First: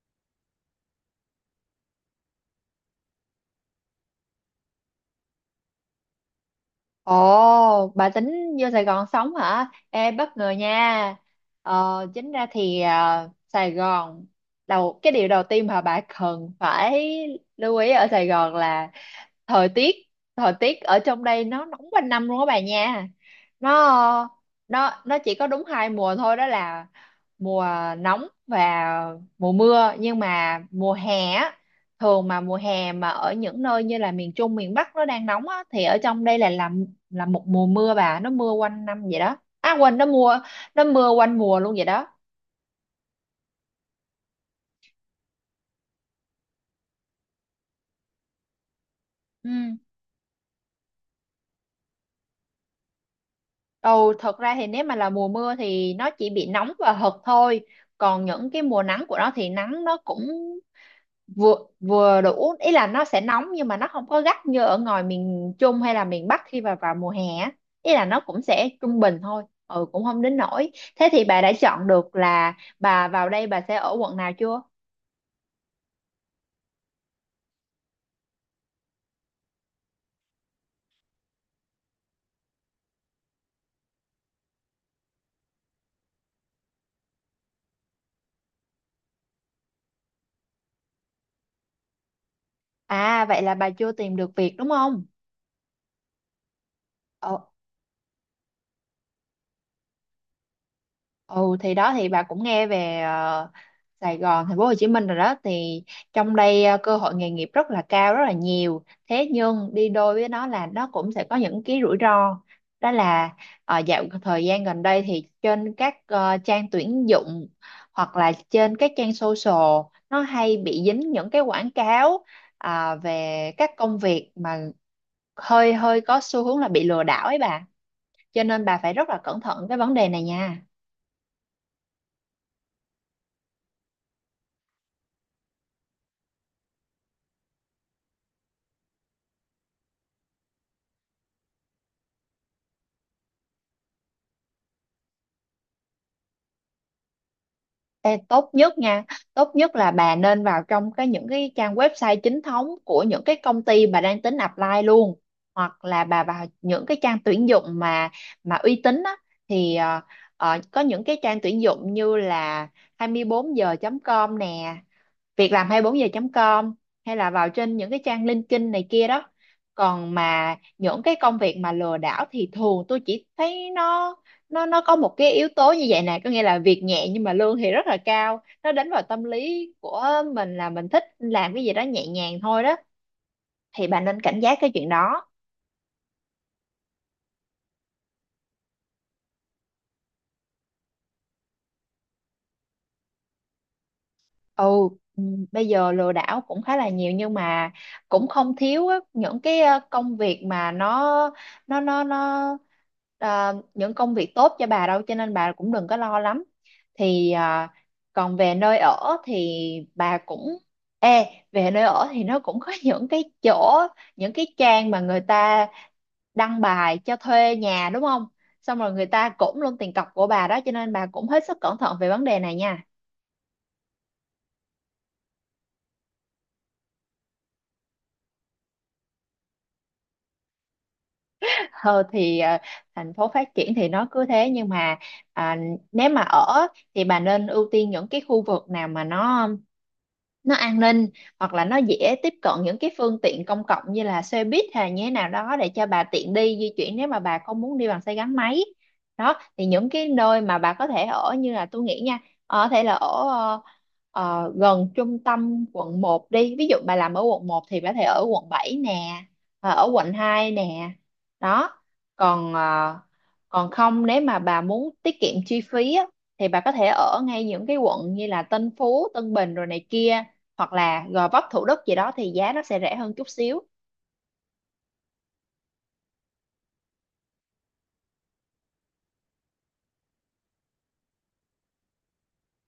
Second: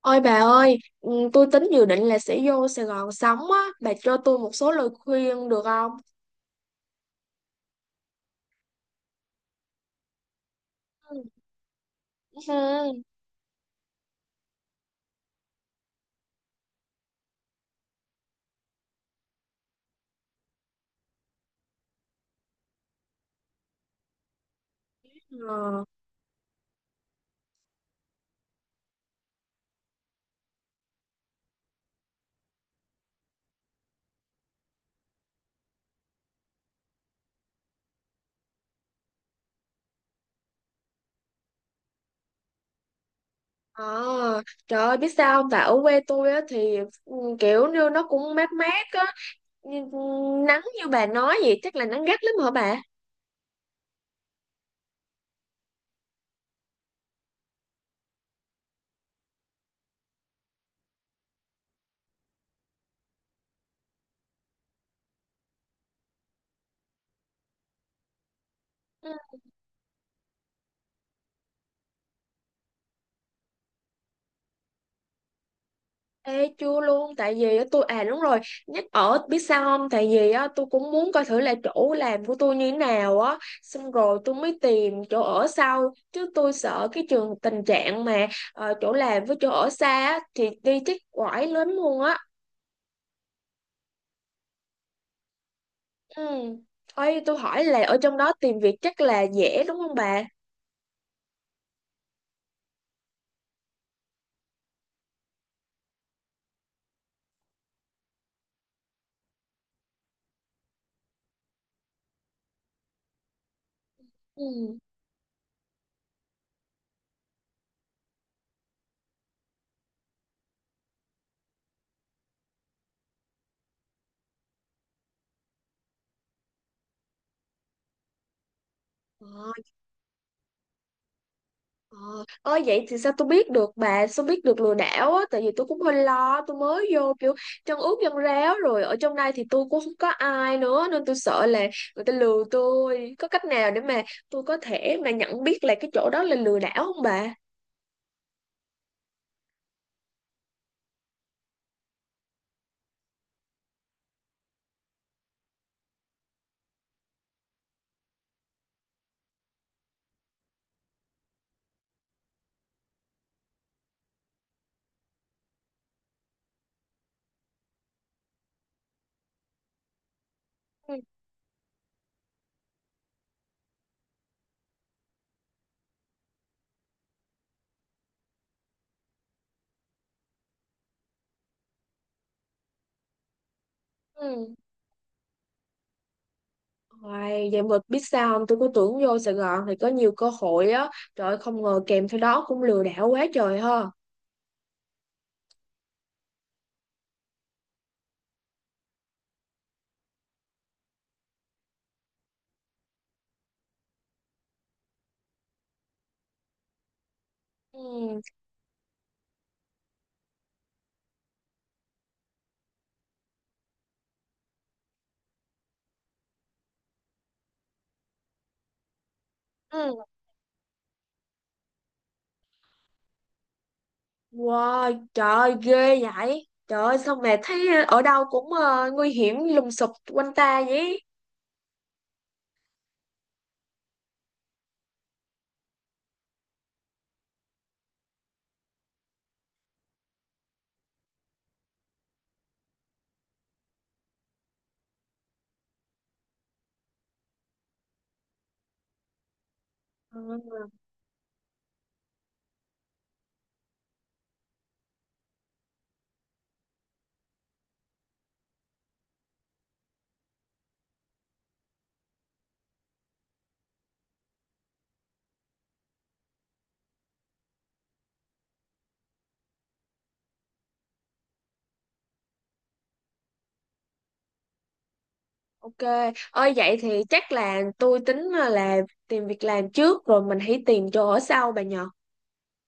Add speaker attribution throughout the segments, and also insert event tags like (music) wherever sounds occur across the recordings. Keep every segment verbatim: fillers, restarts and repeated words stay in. Speaker 1: Ôi bà ơi, ừ, tôi tính dự định là sẽ vô Sài Gòn sống á, bà cho tôi một số lời khuyên được không?
Speaker 2: Ồ, bà tính vô Sài Gòn sống hả? Ê, bất ngờ nha.
Speaker 1: Ừ.
Speaker 2: Ờ, chính ra thì
Speaker 1: Ừ.
Speaker 2: à, Sài Gòn, đầu cái điều đầu tiên mà bà cần phải lưu ý ở Sài Gòn là thời tiết. Thời tiết ở trong đây nó nóng quanh năm luôn á bà nha. Nó nó nó chỉ có đúng
Speaker 1: Ờ,
Speaker 2: hai mùa thôi, đó là mùa nóng và mùa mưa. Nhưng mà mùa hè á, thường mà mùa hè mà ở những nơi như là miền Trung, miền Bắc nó đang nóng á, thì ở trong đây là làm là một mùa mưa bà, nó mưa quanh năm vậy đó. À quên, nó mưa nó mưa quanh mùa luôn vậy đó.
Speaker 1: ờ, Trời ơi, biết sao không? Tại ở quê tôi á thì ừ, kiểu như nó cũng mát mát á,
Speaker 2: Ừ
Speaker 1: nhưng nắng như bà nói vậy chắc là nắng gắt lắm hả bà?
Speaker 2: ồ, thật ra thì nếu mà là mùa mưa thì nó chỉ bị nóng và hật thôi, còn những cái mùa nắng của nó thì nắng nó cũng vừa vừa đủ, ý là nó sẽ nóng nhưng mà nó không có gắt như ở ngoài miền Trung hay là miền Bắc khi mà vào mùa hè á. Ý là nó cũng sẽ trung bình thôi, ừ, cũng không đến nỗi. Thế thì bà đã chọn được là bà vào đây bà sẽ ở quận nào chưa?
Speaker 1: Ê, chưa luôn tại vì á, tôi à đúng rồi nhắc ở biết sao không tại vì á, tôi cũng muốn coi thử là chỗ làm của tôi như thế nào á xong rồi tôi mới tìm chỗ ở sau chứ tôi sợ cái trường tình trạng mà ờ, chỗ làm với chỗ ở xa á, thì đi chắc quải lắm luôn á.
Speaker 2: À, vậy là bà chưa tìm được việc đúng không?
Speaker 1: Ừ. Ê, tôi
Speaker 2: Ờ.
Speaker 1: hỏi là ở trong đó tìm việc chắc là dễ đúng không bà?
Speaker 2: Ừ thì đó, thì bà cũng nghe về ờ, Sài Gòn, thành phố Hồ Chí Minh rồi đó, thì trong đây ờ, cơ hội nghề nghiệp rất là cao, rất là nhiều. Thế nhưng đi đôi với nó là nó cũng sẽ có những cái rủi ro. Đó là ờ, dạo thời gian gần đây thì trên các ờ, trang tuyển dụng hoặc là trên các trang social, nó hay bị dính những cái quảng cáo à, về các công việc mà hơi hơi có xu hướng là bị lừa đảo ấy bà. Cho nên bà phải rất là
Speaker 1: Ừ.
Speaker 2: cẩn thận cái vấn đề này nha.
Speaker 1: Ờ, Ơi vậy thì sao tôi biết được bà sao biết được lừa đảo á, tại vì tôi cũng hơi lo tôi mới vô kiểu chân ướt chân ráo rồi ở trong đây thì tôi cũng không có ai nữa nên tôi sợ là người ta lừa tôi, có cách nào để mà tôi có thể mà nhận biết là cái chỗ đó là lừa đảo không bà?
Speaker 2: Ê, tốt nhất nha, tốt nhất là bà nên vào trong cái những cái trang website chính thống của những cái công ty bà đang tính apply luôn, hoặc là bà vào những cái trang tuyển dụng mà mà uy tín á, thì ờ, ờ, có những cái trang tuyển dụng như là hai mươi bốn giờ chấm com nè, việc làm hai mươi bốn giờ com, hay là vào trên những cái trang LinkedIn này kia đó. Còn mà
Speaker 1: Ừ.
Speaker 2: những cái công việc mà lừa đảo thì thường tôi chỉ thấy nó, nó nó có một cái yếu tố như vậy nè, có nghĩa là việc nhẹ nhưng mà lương thì rất là cao, nó đánh vào tâm lý của mình là mình thích làm cái gì đó nhẹ nhàng thôi đó, thì bạn nên cảnh
Speaker 1: Ừ.
Speaker 2: giác cái chuyện đó.
Speaker 1: Hoài, vậy mà biết sao không, tôi cứ tưởng vô Sài Gòn thì có nhiều cơ hội á, trời ơi, không ngờ kèm theo đó cũng lừa đảo quá trời ha.
Speaker 2: Ừ. ừm, bây giờ lừa đảo cũng khá là nhiều, nhưng mà cũng không thiếu á, những cái ờ, công việc mà nó nó nó nó ờ, những công việc tốt cho bà đâu, cho nên bà cũng đừng có lo lắm. Thì ờ,
Speaker 1: Ừ.
Speaker 2: còn về nơi ở thì bà cũng, ê, về nơi ở thì nó cũng có (laughs) những cái chỗ, những cái trang mà người ta đăng bài cho thuê nhà đúng không, xong rồi người ta cũng luôn tiền
Speaker 1: Ừ.
Speaker 2: cọc của bà đó, cho nên bà cũng hết sức cẩn thận về vấn đề này nha.
Speaker 1: Wow, trời ơi, ghê vậy. Trời ơi, sao mẹ thấy ở đâu cũng ờ, nguy hiểm lùng sụp quanh ta vậy?
Speaker 2: ờ thì ờ, thành phố phát triển thì nó cứ thế, nhưng mà à, nếu mà ở thì bà nên ưu tiên những cái khu vực nào mà nó nó an ninh, hoặc là nó dễ tiếp cận những cái phương tiện công cộng như là xe buýt hay như thế nào đó để cho bà tiện đi di chuyển nếu mà bà không muốn đi bằng xe gắn máy. Đó thì những cái nơi mà
Speaker 1: Ừ,
Speaker 2: bà có thể ở như là tôi nghĩ nha, ờ, có thể là ở ờ, ờ, gần trung tâm quận một đi, ví dụ bà làm ở quận một thì bà có thể ở quận bảy nè, ờ, ở quận hai nè. Đó, còn ờ, còn không, nếu mà bà muốn tiết kiệm chi phí á, thì bà có thể ở ngay những cái quận như là Tân Phú, Tân Bình rồi này kia, hoặc là Gò Vấp, Thủ Đức gì đó thì giá nó sẽ rẻ hơn chút xíu.
Speaker 1: ok. Ơi vậy thì chắc là tôi tính ờ, là tìm việc làm trước rồi mình hãy tìm chỗ ở sau bà nhờ.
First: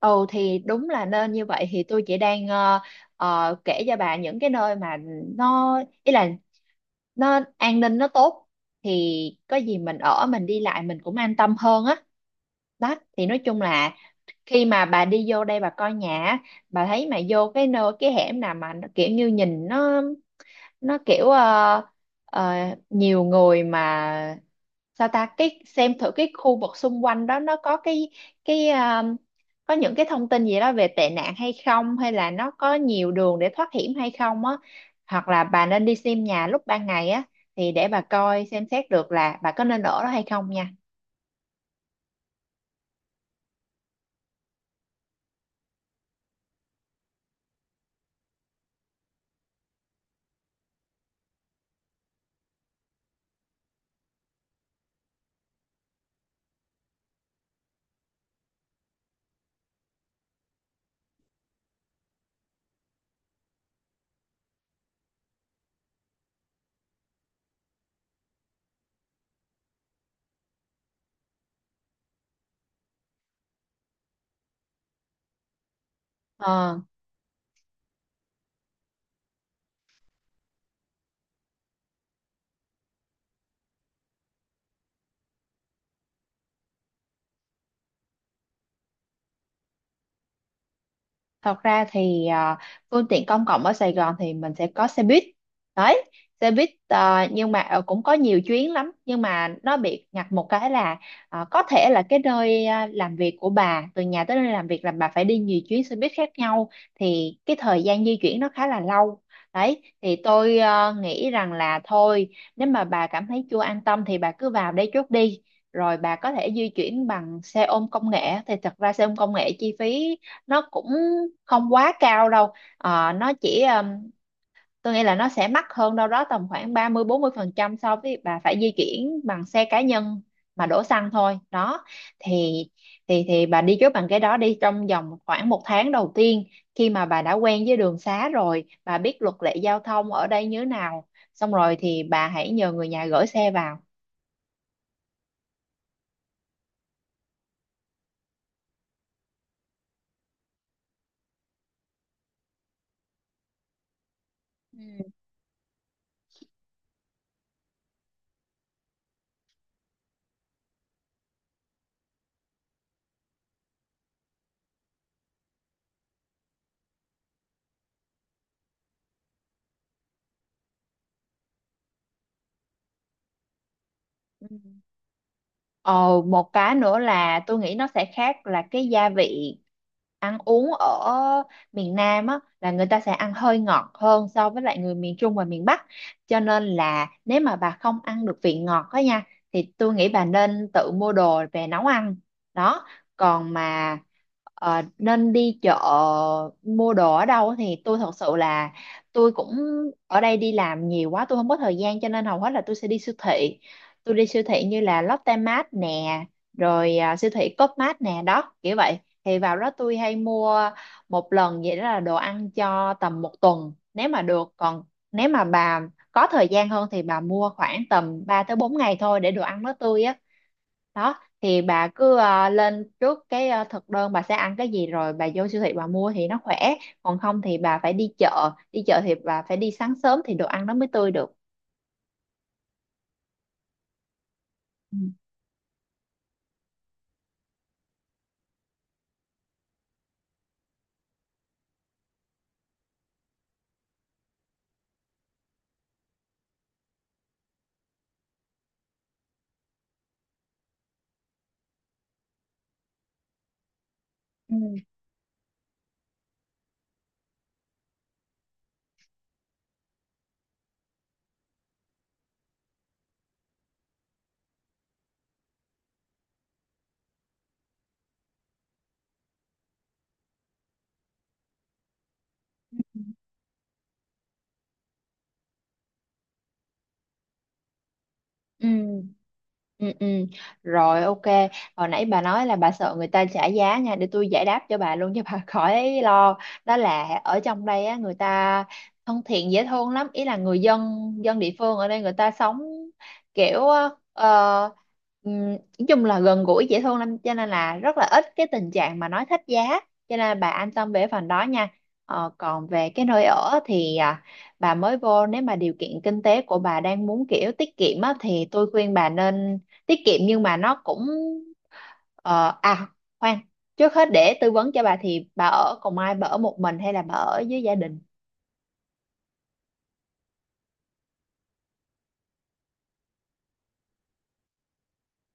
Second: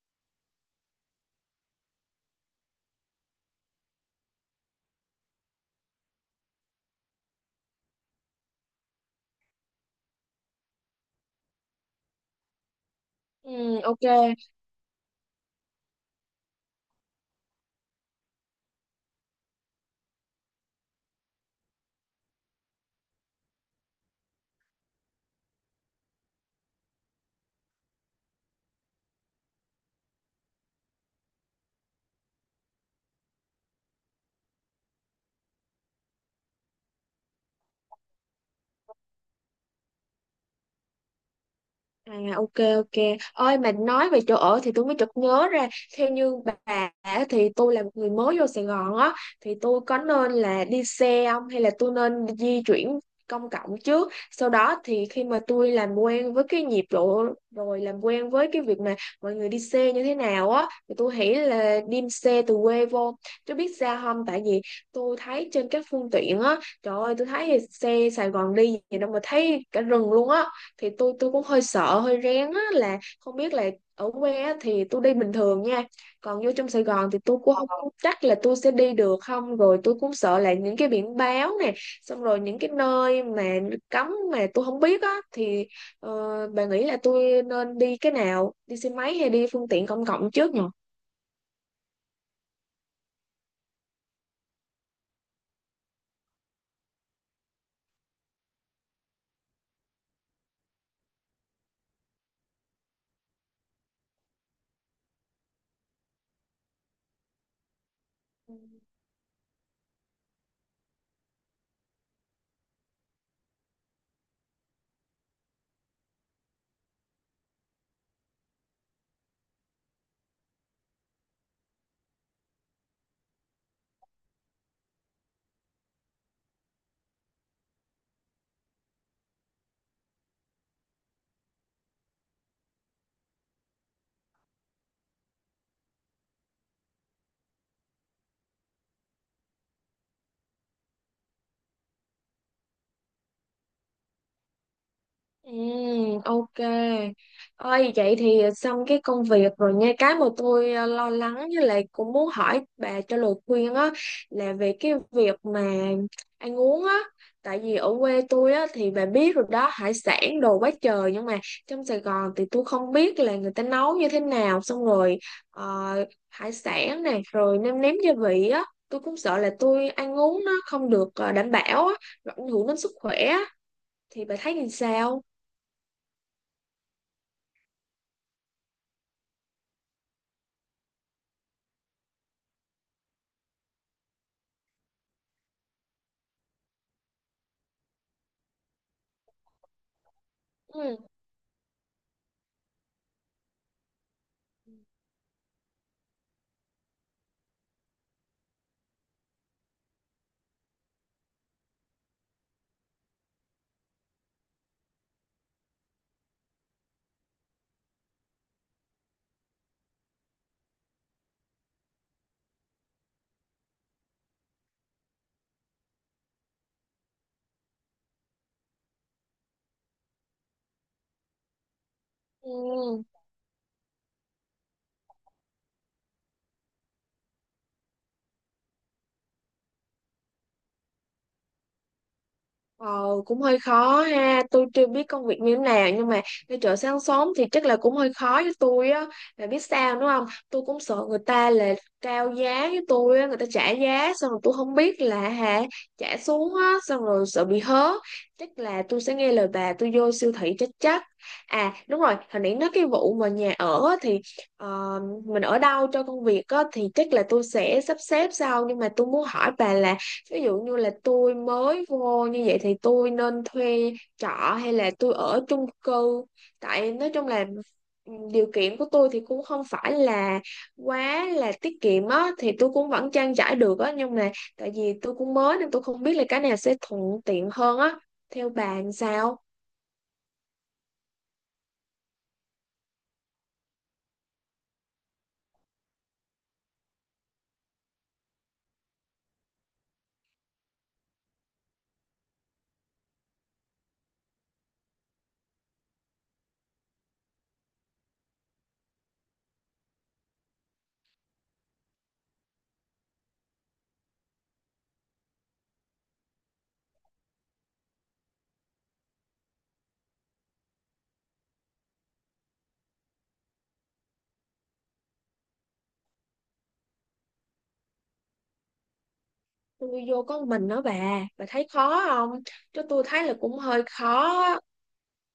Speaker 2: Ừ thì đúng là nên như vậy. Thì tôi chỉ đang ờ, ờ, kể cho bà những cái nơi mà nó, ý là nó an ninh nó tốt, thì có gì mình ở mình đi lại mình cũng an tâm hơn á. Đó thì nói chung
Speaker 1: Ừ,
Speaker 2: là
Speaker 1: ok.
Speaker 2: khi mà bà đi vô đây bà coi nhà á, bà thấy mà vô cái nơi cái hẻm nào mà nó kiểu như nhìn nó nó kiểu ờ, ờ, nhiều người, mà sao ta, cái xem thử cái khu vực xung quanh đó nó có cái, cái ờ, có những cái thông tin gì đó về tệ nạn hay không, hay là nó có nhiều đường để thoát hiểm hay không á, hoặc là bà nên đi xem nhà lúc ban ngày á thì để bà coi xem xét được là bà có nên ở đó hay không nha.
Speaker 1: À, ok, ok. Ôi mà nói về chỗ ở thì tôi mới chợt nhớ ra. Theo như bà á, thì tôi là một người mới vô Sài Gòn á, thì tôi có nên là đi xe không, hay là tôi nên di chuyển công cộng trước? Sau đó thì khi mà tôi làm quen với cái nhịp độ, rồi làm quen với cái việc mà mọi người đi xe như thế nào á, thì tôi nghĩ là đi xe từ quê vô. Tôi biết sao không, tại vì tôi thấy trên các phương tiện á, trời ơi tôi thấy xe Sài Gòn đi gì đâu mà thấy cả rừng luôn á, thì tôi tôi cũng hơi sợ hơi rén á, là không biết là ở quê á, thì tôi đi bình thường nha, còn vô trong
Speaker 2: Ờ.
Speaker 1: Sài Gòn thì tôi cũng không chắc là tôi sẽ đi được không, rồi tôi cũng sợ là những cái biển báo nè, xong rồi những cái nơi mà cấm mà tôi không biết á thì ờ, bà nghĩ là tôi nên đi cái nào, đi xe máy hay đi phương tiện công cộng trước
Speaker 2: Thật ra thì à, phương tiện công cộng ở Sài Gòn thì mình sẽ có xe buýt đấy, xe buýt à, nhưng mà ờ, cũng có nhiều chuyến lắm, nhưng mà nó bị ngặt một cái là à, có thể là cái nơi à, làm việc của bà, từ nhà tới nơi làm việc là bà phải đi nhiều chuyến xe buýt khác nhau, thì cái thời gian di chuyển nó khá
Speaker 1: nhỉ?
Speaker 2: là lâu đấy. Thì tôi à, nghĩ rằng là thôi, nếu mà bà cảm thấy chưa an tâm thì bà cứ vào đây trước đi, rồi bà có thể di chuyển bằng xe ôm công nghệ. Thì thật ra xe ôm công nghệ chi phí nó cũng không quá cao đâu. Ờ, nó chỉ ừm, tôi nghĩ là nó sẽ mắc hơn đâu đó tầm khoảng ba mươi bốn mươi phần trăm so với bà phải di chuyển bằng xe cá nhân mà đổ xăng thôi đó. Thì thì thì bà đi trước bằng cái đó đi trong vòng khoảng một tháng đầu tiên, khi mà bà đã quen với đường xá rồi, bà biết luật lệ giao thông ở đây như thế nào, xong rồi thì bà hãy nhờ người nhà gửi xe vào.
Speaker 1: Ừ, ok. Ôi vậy thì xong cái công việc rồi nha. Cái mà tôi ờ, lo lắng với lại cũng muốn hỏi bà cho lời khuyên á là về
Speaker 2: Ừ.
Speaker 1: cái việc mà ăn uống á. Tại vì ở quê tôi á thì bà biết rồi đó, hải sản đồ quá trời, nhưng mà trong Sài Gòn thì tôi không biết là người ta nấu như thế nào, xong rồi ờ, hải sản này rồi nêm nếm gia vị á. Tôi cũng sợ là tôi ăn uống nó không được ờ, đảm bảo á, rồi ảnh hưởng đến sức khỏe á. Thì bà
Speaker 2: Ừ.
Speaker 1: thấy như sao?
Speaker 2: Ờ, một cái nữa là tôi nghĩ nó sẽ khác là cái gia vị, ăn uống ở miền Nam á là người ta sẽ ăn hơi ngọt hơn so với lại người miền Trung và miền Bắc, cho nên là nếu mà bà không ăn được vị ngọt đó nha, thì tôi nghĩ bà nên tự
Speaker 1: Ừ.
Speaker 2: mua đồ về nấu ăn. Đó, còn mà ờ, nên đi chợ mua đồ ở đâu thì tôi thật sự là tôi cũng, ở đây đi làm nhiều quá tôi không có thời gian, cho nên hầu hết là tôi sẽ đi siêu thị. Tôi đi siêu thị như là Lotte Mart nè, rồi à, siêu thị Coopmart nè, đó kiểu vậy. Thì vào đó tôi hay mua một lần vậy đó là đồ ăn cho tầm một tuần nếu mà được, còn nếu mà bà có thời gian hơn thì bà mua khoảng tầm ba tới bốn ngày thôi để đồ ăn nó tươi á. Đó thì bà cứ à, lên
Speaker 1: Ừ.
Speaker 2: trước cái à, thực đơn bà sẽ ăn cái gì, rồi bà vô siêu thị bà mua thì nó khỏe. Còn không thì bà phải đi chợ, đi chợ thì bà phải đi sáng sớm thì đồ ăn nó mới tươi được.
Speaker 1: Ờ, Cũng hơi khó ha, tôi chưa
Speaker 2: Ừ.
Speaker 1: biết công việc như thế nào, nhưng mà đi chợ sáng sớm thì chắc là cũng hơi khó với tôi á, là biết sao đúng không, tôi cũng sợ người ta là cao giá với tôi á, người ta trả giá xong rồi tôi không biết là hả, trả xuống á xong rồi sợ bị hớ, chắc là tôi sẽ nghe lời bà tôi vô siêu thị chắc chắc. À đúng rồi, hồi nãy nói cái vụ mà nhà ở á, thì
Speaker 2: Ừ.
Speaker 1: ờ, mình ở đâu cho công việc á thì chắc là tôi sẽ sắp xếp sau, nhưng mà tôi muốn hỏi bà là ví dụ như là tôi mới vô như vậy thì tôi nên thuê trọ hay là tôi ở chung cư? Tại nói chung là ừ, điều kiện của tôi thì cũng không phải là quá là tiết kiệm á, thì tôi cũng vẫn trang trải được á, nhưng mà tại vì tôi cũng mới nên tôi không biết là cái nào sẽ thuận tiện hơn á, theo
Speaker 2: Ừ.
Speaker 1: bà làm sao?
Speaker 2: Ừ, ừ. Rồi, ok. Hồi nãy bà nói là bà sợ người ta trả giá nha, để tôi giải đáp cho bà luôn cho bà (laughs) khỏi lo. Đó là ở trong đây á, người ta thân thiện dễ thương lắm. Ý là người dân dân địa phương ở đây người ta sống kiểu ờ, ừm, nói chung là gần gũi dễ thương lắm, cho nên là rất là ít cái tình trạng mà nói thách giá. Cho nên là bà an tâm về phần đó nha. Ờ, còn về cái nơi ở thì à, bà mới vô, nếu mà điều kiện kinh tế của bà đang muốn kiểu tiết kiệm á, thì tôi khuyên bà nên tiết kiệm. Nhưng mà nó cũng ờ, à khoan trước hết để tư vấn cho bà, thì bà ở cùng ai, bà ở một mình hay là bà ở với gia đình?
Speaker 1: Tôi vô có một mình đó bà bà thấy khó không? Chứ tôi thấy là cũng hơi khó á.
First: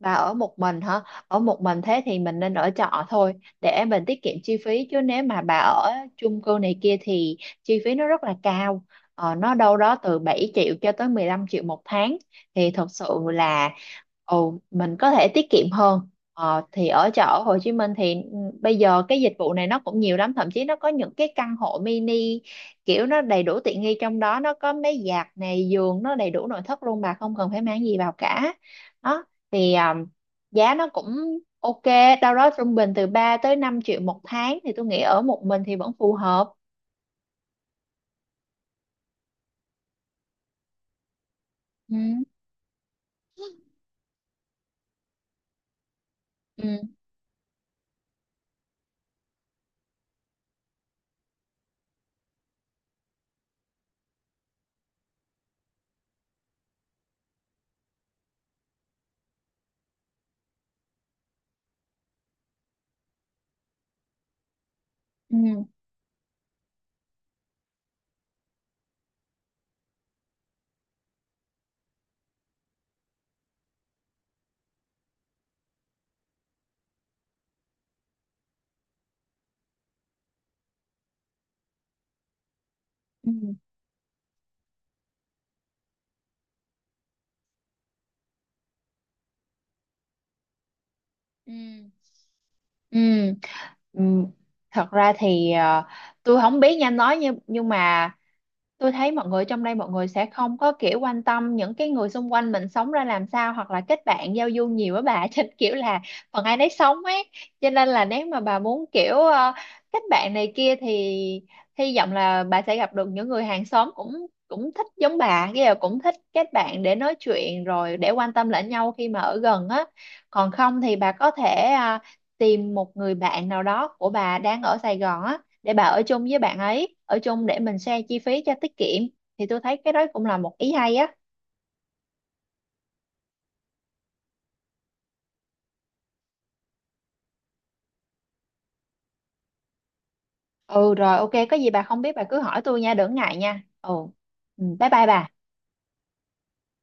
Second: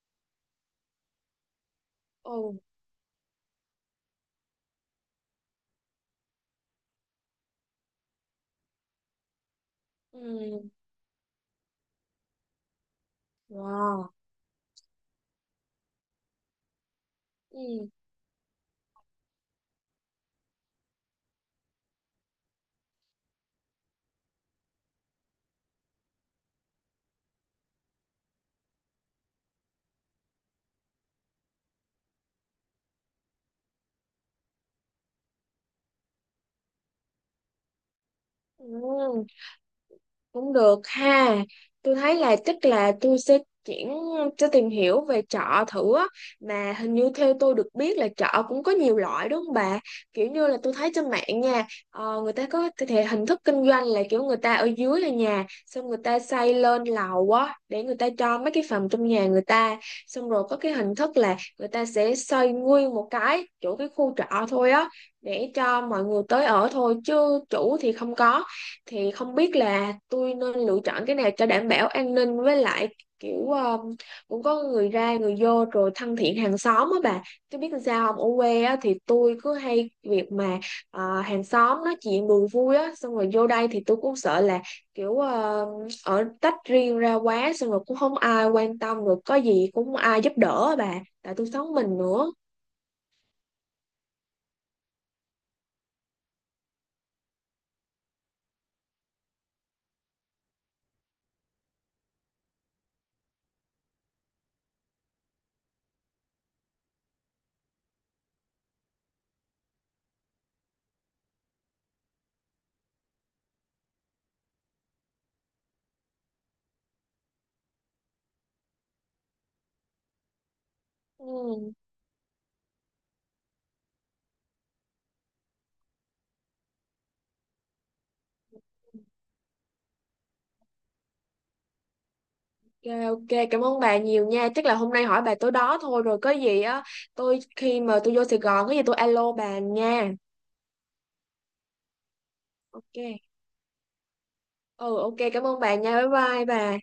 Speaker 2: Bà ở một mình hả? Ở một mình thế thì mình nên
Speaker 1: Ừ.
Speaker 2: ở trọ thôi, để mình tiết kiệm chi phí. Chứ nếu mà bà ở chung cư này kia thì chi phí nó rất là cao. Ờ, nó đâu đó từ bảy
Speaker 1: Ừ.
Speaker 2: triệu cho tới mười lăm triệu một tháng, thì thật sự là
Speaker 1: Wow.
Speaker 2: ồ, mình có thể tiết kiệm hơn. Ờ, thì ở trọ ở Hồ
Speaker 1: Ừ.
Speaker 2: Chí Minh thì ừ, bây giờ cái dịch vụ này nó cũng nhiều lắm, thậm chí nó có những cái căn hộ mini kiểu nó đầy đủ tiện nghi, trong đó nó có máy giặt này, giường, nó đầy đủ nội thất luôn, bà không cần phải mang gì vào cả. Đó thì um, giá nó cũng ok, đâu đó trung bình từ ba tới năm triệu một tháng, thì tôi nghĩ ở một mình thì vẫn phù hợp.
Speaker 1: Ừ. Cũng được ha, tôi
Speaker 2: Ừ.
Speaker 1: thấy là chắc là tôi sẽ chuyển, sẽ tìm hiểu về chợ thử á, mà hình
Speaker 2: Ừ.
Speaker 1: như theo tôi được biết là chợ cũng có nhiều loại đúng không bà? Kiểu như là tôi thấy trên mạng nha, ờ, người ta có thể hình thức kinh doanh là kiểu người ta ở dưới là nhà xong người ta xây lên lầu á để người ta cho mấy cái phòng trong nhà người ta, xong rồi có cái hình thức là người ta sẽ xây nguyên một cái chỗ cái khu trọ thôi á để
Speaker 2: Ừ.
Speaker 1: cho mọi người tới ở thôi chứ chủ thì không có. Thì không biết là tôi nên lựa chọn cái nào cho đảm bảo an ninh với lại kiểu ờ, cũng có người ra người vô rồi thân thiện hàng xóm á bà, chứ biết làm sao không, ở quê á thì tôi cứ hay việc mà ờ, hàng xóm nói chuyện đùa vui á, xong rồi
Speaker 2: Ừ.
Speaker 1: vô đây thì tôi cũng sợ là kiểu ờ, ở tách riêng ra quá xong rồi cũng không ai quan tâm, rồi có gì cũng không ai giúp đỡ á bà, tại tôi
Speaker 2: Ừ.
Speaker 1: sống mình nữa.
Speaker 2: Ừ. Ừ. Thật ra thì ờ, tôi không biết nha anh nói, nhưng nhưng mà tôi thấy mọi người trong đây, mọi người sẽ không có kiểu quan tâm những cái người xung quanh mình sống ra làm sao, hoặc là kết bạn giao du nhiều á bà (laughs) trên kiểu là phần ai nấy sống ấy, cho nên là nếu mà bà muốn kiểu ờ, kết bạn này kia thì hy vọng là bà sẽ gặp được những người hàng xóm cũng cũng thích giống bà, cái là cũng thích kết bạn để nói chuyện, rồi để quan tâm lẫn nhau khi mà ở gần á. Còn không thì bà có
Speaker 1: Ừ.
Speaker 2: thể ờ, tìm một người bạn nào đó của bà đang ở Sài Gòn á, để bà ở chung với bạn ấy, ở chung để mình share chi phí cho tiết kiệm. Thì tôi thấy cái đó cũng là một ý hay á.
Speaker 1: Rồi, ok, cảm ơn bà nhiều nha. Chắc là hôm nay hỏi bà tối đó thôi, rồi có gì á. Tôi khi mà tôi vô Sài Gòn có gì tôi alo bà nha.
Speaker 2: Ừ rồi, ok, có gì bà không biết bà cứ hỏi tôi nha, đừng
Speaker 1: Ok.
Speaker 2: ngại nha. Ừ. Ừ, bye
Speaker 1: Ừ,
Speaker 2: bye
Speaker 1: ok,
Speaker 2: bà.
Speaker 1: cảm ơn bà nha. Bye bye bà.